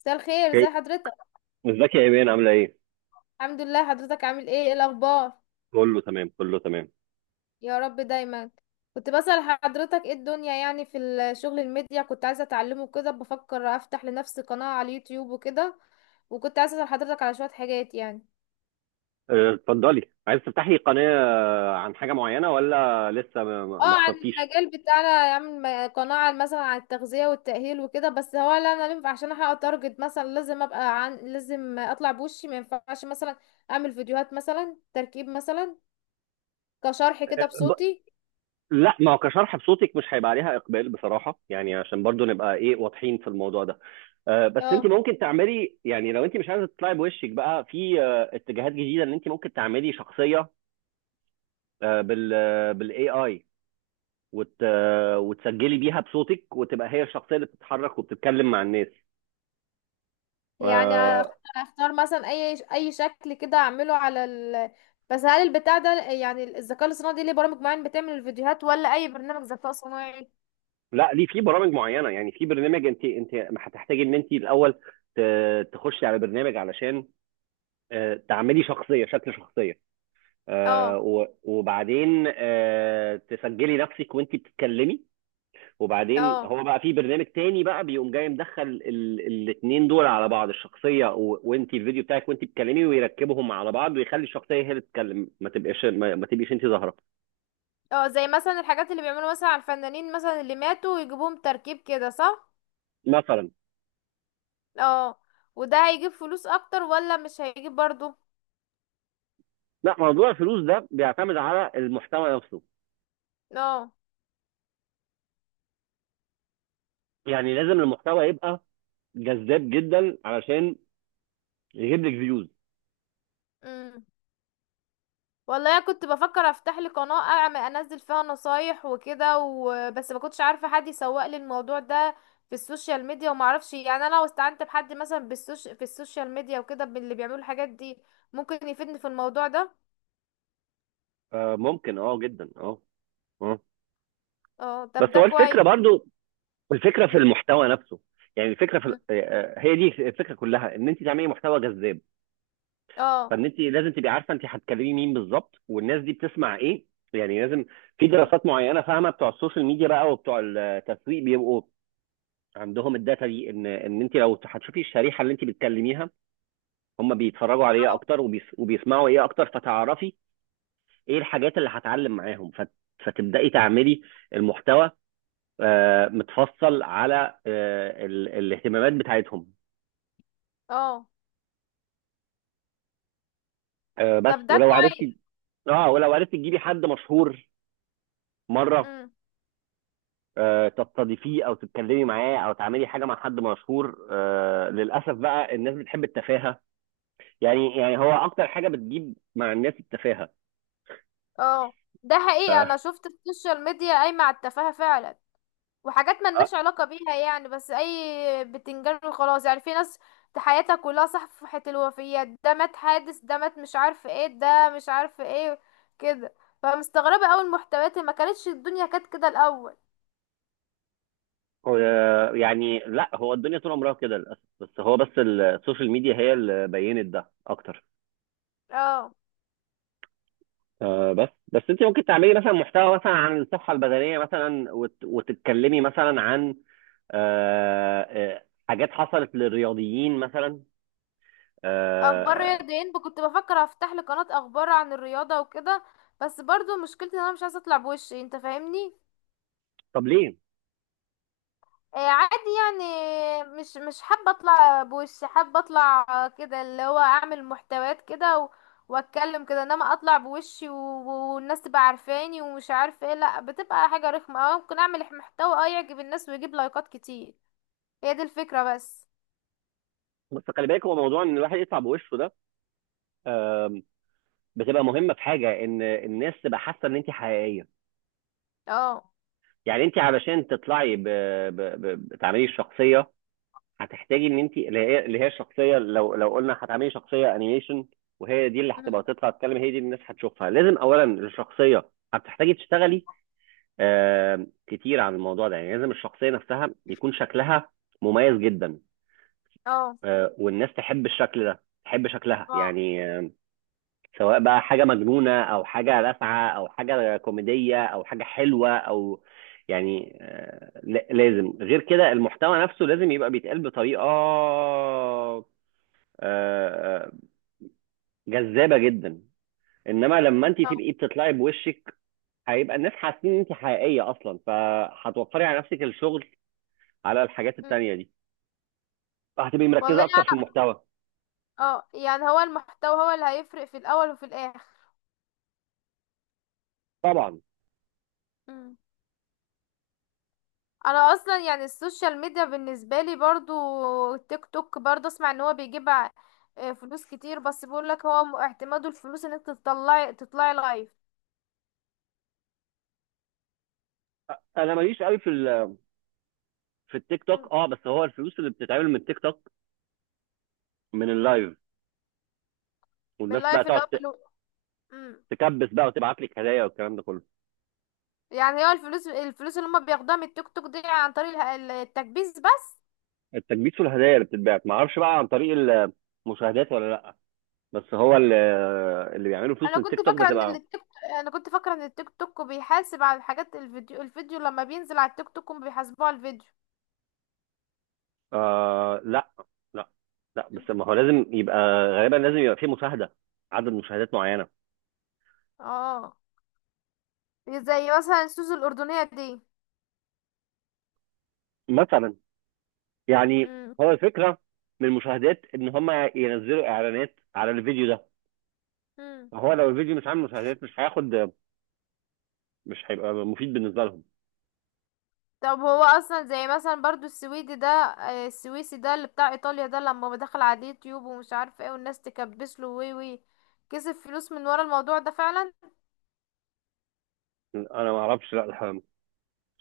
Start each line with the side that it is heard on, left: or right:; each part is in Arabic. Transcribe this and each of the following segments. left: مساء الخير، ازي
right: اوكي.
left: حضرتك؟
right: ازيك يا ايمان؟ عامله ايه؟
left: الحمد لله. حضرتك عامل ايه؟ ايه الاخبار؟
right: كله تمام، كله تمام.
left: يا رب دايما. كنت بسأل حضرتك ايه الدنيا، يعني في الشغل الميديا كنت عايزة اتعلمه كده، بفكر افتح لنفسي قناة على اليوتيوب وكده. وكنت عايزة اسأل حضرتك على شوية حاجات يعني.
right: اتفضلي. عايز تفتحي قناه عن حاجه معينه ولا لسه ما ما-
left: اه،
right: ما
left: عن
right: اخترتيش؟
left: المجال بتاعنا، اعمل قناة مثلا عن التغذية والتأهيل وكده. بس هو لا، انا ينفع عشان احقق تارجت مثلا لازم ابقى عن، لازم اطلع بوشي؟ ما ينفعش مثلا اعمل فيديوهات مثلا تركيب مثلا؟ كشرح كده
right: ب...
left: بصوتي؟
right: لا، ما هو كشرح بصوتك مش هيبقى عليها اقبال بصراحه، يعني عشان برضو نبقى ايه، واضحين في الموضوع ده. بس انت
left: اه.
right: ممكن تعملي، يعني، لو انت مش عايزه تطلعي بوشك بقى في اتجاهات جديده، ان انت ممكن تعملي شخصيه. أه، بال بالاي اي، وتسجلي بيها بصوتك، وتبقى هي الشخصيه اللي بتتحرك وبتتكلم مع الناس.
left: يعني
right: آه،
left: اختار مثلا اي شكل كده اعمله على ال... بس هل البتاع ده، يعني الذكاء الاصطناعي، دي ليه برامج معينة بتعمل الفيديوهات، ولا اي برنامج ذكاء صناعي؟
right: لا، ليه في برامج معينه. يعني في برنامج، انت هتحتاجي ان انت الاول تخشي على برنامج علشان تعملي شخصيه، شكل شخصيه،
left: اه.
right: وبعدين تسجلي نفسك وانت بتتكلمي. وبعدين
left: اه.
right: هو بقى في برنامج تاني بقى بيقوم جاي مدخل الاثنين دول على بعض، الشخصيه وانت، الفيديو بتاعك وانت بتتكلمي، ويركبهم على بعض ويخلي الشخصيه هي اللي تتكلم، ما تبقاش ما تبقيش انت ظاهره.
left: اه، زي مثلا الحاجات اللي بيعملوا مثلا على الفنانين مثلا اللي ماتوا ويجيبوهم تركيب كده، صح؟
right: مثلا.
left: اه. وده هيجيب فلوس اكتر ولا مش هيجيب برضو؟
right: لا، موضوع الفلوس ده بيعتمد على المحتوى نفسه.
left: اه.
right: يعني لازم المحتوى يبقى جذاب جدا علشان يجيب لك فيوز.
left: امم والله كنت بفكر افتح لي قناة، اعمل انزل فيها نصايح وكده بس ما كنتش عارفة حد يسوق لي الموضوع ده في السوشيال ميديا. وما اعرفش يعني، انا لو استعنت بحد مثلا في السوشيال ميديا وكده، باللي بيعملوا الحاجات دي، ممكن يفيدني في الموضوع ده؟
right: فممكن، اه، جدا، اه. اه،
left: اه،
right: بس
left: طب ده
right: هو الفكره
left: كويس.
right: برضو، الفكره في
left: مم.
right: المحتوى نفسه. يعني الفكره في
left: مم.
right: هي دي الفكره كلها، ان انت تعملي محتوى جذاب.
left: اه.
right: فان انت لازم تبقي عارفه انت هتكلمي مين بالظبط، والناس دي بتسمع ايه. يعني لازم في
left: مم.
right: دراسات معينه فاهمه، بتوع السوشيال ميديا بقى وبتوع التسويق بيبقوا عندهم الداتا دي، ان انت لو هتشوفي الشريحه اللي انت بتكلميها هم بيتفرجوا على ايه
left: اه.
right: اكتر، وبيسمعوا ايه اكتر، فتعرفي ايه الحاجات اللي هتعلم معاهم، فتبداي تعملي المحتوى متفصل على الاهتمامات بتاعتهم.
left: اه،
right: بس
left: طب ده
right: ولو
left: كويس.
right: عرفتي، اه، ولو عرفتي تجيبي حد مشهور مره،
left: مم.
right: تستضيفيه او تتكلمي معاه او تعملي حاجه مع حد مشهور. للاسف بقى الناس بتحب التفاهه. يعني هو اكتر حاجه بتجيب مع الناس التفاهه.
left: اه، ده حقيقة انا
right: ف
left: شفت السوشيال ميديا قايمة على التفاهة فعلا. وحاجات ملناش علاقة بيها، يعني بس اي بتنجان وخلاص، يعني في ناس حياتها كلها صفحة الوفيات، ده مات حادث، ده مات مش عارف ايه، ده مش عارف ايه كده. فمستغربة اوي المحتويات، ما كانتش الدنيا كانت كده الاول.
right: يعني، لا، هو الدنيا طول عمرها كده للاسف، بس السوشيال ميديا هي اللي بينت ده اكتر.
left: اه،
right: بس انت ممكن تعملي مثلا محتوى مثلا عن الصحه البدنيه مثلا، وتتكلمي مثلا عن حاجات حصلت للرياضيين مثلا.
left: اخبار
right: آه
left: رياضيين كنت بفكر افتح لي قناة اخبار عن الرياضة وكده. بس برضو مشكلتي ان انا مش عايزة اطلع بوشي، انت فاهمني؟
right: طب ليه؟
left: عادي يعني، مش حابة اطلع بوشي، حابة اطلع كده اللي هو اعمل محتويات كده واتكلم كده، انما اطلع بوشي والناس تبقى عارفاني ومش عارفة ايه، لا بتبقى حاجة رخمة. اه، ممكن اعمل محتوى اه يعجب الناس ويجيب لايكات كتير، هي دي الفكرة بس.
right: بس خلي بالك، هو موضوع ان الواحد يطلع بوشه ده، آه بتبقى مهمه في حاجه، ان الناس تبقى حاسه ان انت حقيقيه.
left: اه.
right: يعني انت علشان تطلعي ب... تعملي الشخصيه، هتحتاجي ان انت، اللي هي الشخصيه، لو قلنا هتعملي شخصيه انيميشن، وهي دي اللي هتبقى
left: مم.
right: تطلع تتكلم، هي دي الناس هتشوفها. لازم اولا الشخصيه هتحتاجي تشتغلي
left: مم.
right: كتير عن الموضوع ده. يعني لازم الشخصيه نفسها يكون شكلها مميز جدا،
left: اه.
right: والناس تحب الشكل ده، تحب شكلها،
left: اه.
right: يعني، سواء بقى حاجه مجنونه او حاجه لاسعه او حاجه كوميديه او حاجه حلوه او، يعني، لازم. غير كده، المحتوى نفسه لازم يبقى بيتقال بطريقه آه، آه، جذابه جدا. انما لما انت
left: آه.
right: تبقي بتطلعي بوشك، هيبقى الناس حاسين ان انت حقيقيه اصلا، فهتوفري على نفسك الشغل على الحاجات
left: مم.
right: التانيه دي، فهتبقي مركزه
left: والله
right: اكتر في
left: يعني-
right: المحتوى.
left: اه يعني، هو المحتوى هو اللي هيفرق في الاول وفي الاخر.
right: طبعا.
left: مم. انا اصلا يعني السوشيال ميديا بالنسبه لي، برضو تيك توك برضو اسمع ان هو بيجيب فلوس كتير، بس بيقول لك هو اعتماده الفلوس انك تطلعي، تطلعي لايف.
right: انا ماليش قوي في في التيك
left: م-
right: توك. اه، بس هو الفلوس اللي بتتعمل من التيك توك من
left: م.
right: اللايف،
left: من
right: والناس بقى
left: اللايف اللي
right: تقعد
left: هو م.
right: تكبس بقى وتبعت لك هدايا والكلام ده كله.
left: يعني هو الفلوس، الفلوس اللي هم بياخدوها من التيك توك دي عن طريق التكبيس بس؟
right: التكبيس والهدايا اللي بتتبعت ما اعرفش بقى عن طريق المشاهدات ولا لا، بس هو اللي بيعملوا فلوس
left: انا
right: من التيك
left: كنت
right: توك
left: فاكره ان
right: بتبقى
left: التيك انا كنت فاكره ان التيك توك بيحاسب على الحاجات، الفيديو، الفيديو لما بينزل على التيك توك هم بيحاسبوه على الفيديو.
right: لا، لا، لا،
left: م.
right: بس ما هو لازم يبقى، غالبا لازم يبقى فيه مشاهده، عدد مشاهدات معينه.
left: اه، زي مثلا السوس الاردنيه دي.
right: مثلا. يعني
left: م.
right: هو الفكره من المشاهدات، ان هم ينزلوا اعلانات على الفيديو ده.
left: م.
right: فهو لو الفيديو مش عامل مشاهدات مش هياخد، مش هيبقى مفيد بالنسبه لهم.
left: طب هو اصلا زي مثلا برضو السويدي ده، السويسي ده اللي بتاع ايطاليا ده، لما دخل على اليوتيوب ومش عارف ايه والناس تكبس له وي وي، كسب فلوس من ورا الموضوع ده فعلا؟
right: انا ما اعرفش، لا الح-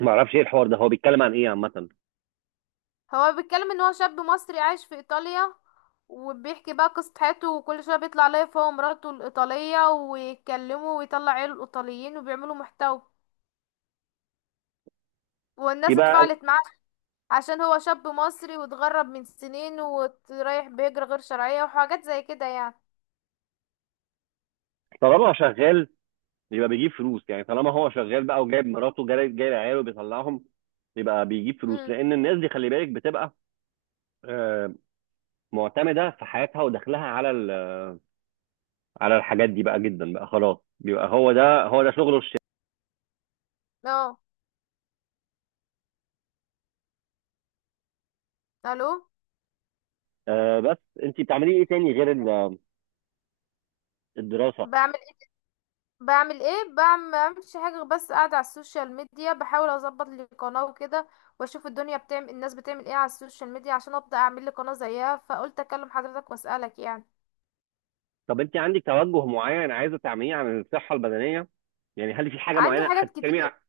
right: ما اعرفش ايه الحوار ده، هو بيتكلم عن ايه عامه؟
left: هو بيتكلم ان هو شاب مصري عايش في ايطاليا، وبيحكي بقى قصة حياته، وكل شوية بيطلع لايف هو ومراته الإيطالية ويتكلموا ويطلع عيله الإيطاليين وبيعملوا محتوى، والناس
right: يبقى
left: اتفاعلت معاه عشان هو شاب مصري واتغرب من سنين ورايح بهجرة غير شرعية وحاجات زي كده يعني.
right: طالما شغال يبقى بيجيب فلوس. يعني طالما هو شغال بقى وجايب مراته، جايب عياله، بيطلعهم، يبقى بيجيب فلوس.
left: امم
right: لان الناس دي خلي بالك بتبقى آه، معتمده في حياتها ودخلها على على الحاجات دي بقى جدا، بقى خلاص، بيبقى هو ده هو ده شغله الشاغل.
left: اه. الو.
right: بس انت بتعملي ايه تاني غير الدراسه؟
left: بعمل، بعمل ايه؟ بعمل، ما بعملش حاجه غير بس قاعده على السوشيال ميديا، بحاول اظبط لي قناه وكده، واشوف الدنيا بتعمل، الناس بتعمل ايه على السوشيال ميديا، عشان ابدا اعمل لي قناه زيها. فقلت اكلم حضرتك واسالك يعني.
right: طب انت عندك توجه معين عايزه تعمليه عن الصحه البدنيه؟ يعني هل في حاجه
left: عندي
right: معينه
left: حاجات
right: هتتكلمي
left: كتير.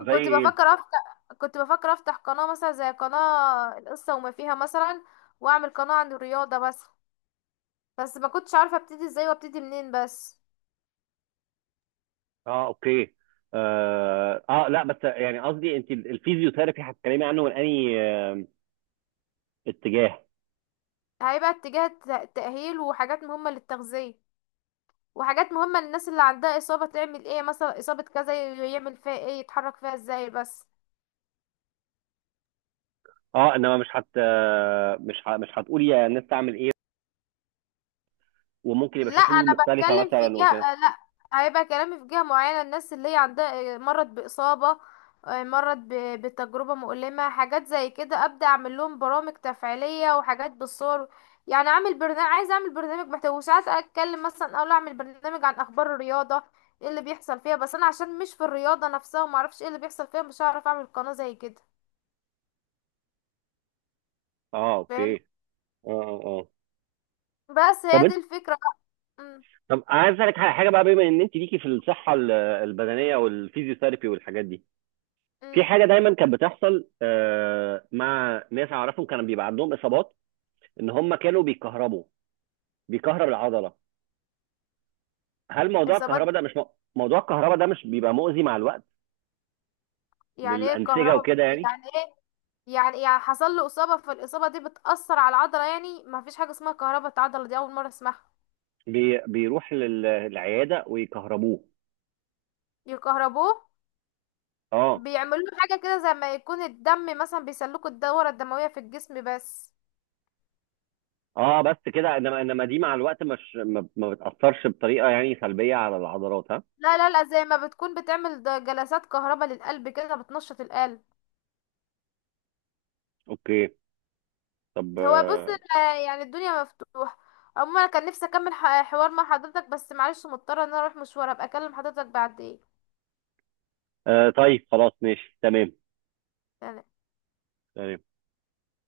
right: زي ايه؟
left: كنت بفكر افتح قناه مثلا زي قناه القصه وما فيها مثلا، واعمل قناه عن الرياضه بس. بس ما كنتش عارفه ابتدي ازاي وابتدي منين بس.
right: اه، اوكي. اه، لا، بس يعني قصدي انت الفيزيوثيرابي هتتكلمي عنه من انهي اتجاه؟
left: هيبقى اتجاه تاهيل، وحاجات مهمه للتغذيه، وحاجات مهمة للناس اللي عندها إصابة، تعمل ايه مثلا، إصابة كذا يعمل فيها ايه، يتحرك فيها ازاي، بس.
right: اه، انما مش مش مش هتقولي يا الناس تعمل ايه، وممكن يبقى
left: لا،
right: في حلول
left: أنا
right: مختلفه
left: بتكلم في
right: مثلا
left: جهة،
right: وكده؟
left: لا، هيبقى كلامي في جهة معينة، الناس اللي هي عندها مرض بإصابة، مرض بتجربة مؤلمة، حاجات زي كده، أبدأ أعمل لهم برامج تفعيلية وحاجات بالصور. يعني أعمل برنامج، عايزة أعمل برنامج محتوى، وساعات أتكلم مثلا، أقول أعمل برنامج عن أخبار الرياضة، ايه اللي بيحصل فيها. بس أنا عشان مش في الرياضة نفسها ومعرفش ايه اللي بيحصل فيها، مش هعرف أعمل قناة زي كده.
right: اه، اوكي.
left: فاهم؟
right: اه، اه، آه.
left: بس
right: طب
left: هي دي
right: انت،
left: الفكرة بقى. امم
right: طب عايز اسالك على حاجه بقى، بما ان انت ليكي في الصحه البدنيه والفيزيوثيرابي والحاجات دي، في
left: امم.
right: حاجه دايما كانت بتحصل مع ناس اعرفهم كانوا بيبقى عندهم اصابات، ان هم كانوا بيكهربوا، بيكهرب العضله. هل موضوع
left: اصابات.
right: الكهرباء ده مش موضوع الكهرباء ده مش بيبقى مؤذي مع الوقت
left: يعني ايه
right: للانسجه
left: الكهرباء؟
right: وكده، يعني؟
left: يعني ايه؟ يعني، يعني حصل له اصابة فالاصابة دي بتأثر على العضلة، يعني ما فيش حاجة اسمها كهرباء العضلة، دي اول مرة اسمعها.
right: بيروح للعياده ويكهربوه.
left: يكهربوه؟
right: اه،
left: بيعملوا له حاجة كده زي ما يكون الدم مثلا، بيسلكوا الدورة الدموية في الجسم بس.
right: اه بس كده، انما دي مع الوقت، مش ما بتاثرش بطريقه يعني سلبيه على العضلات، ها؟
left: لا لا لا، زي ما بتكون بتعمل جلسات كهرباء للقلب كده بتنشط القلب.
right: اوكي. طب،
left: هو بص، يعني الدنيا مفتوحة عموما. انا كان نفسي اكمل حوار مع حضرتك بس معلش مضطرة ان انا اروح مشوار، ابقى اكلم حضرتك بعدين.
right: طيب، خلاص، ماشي، تمام، تمام.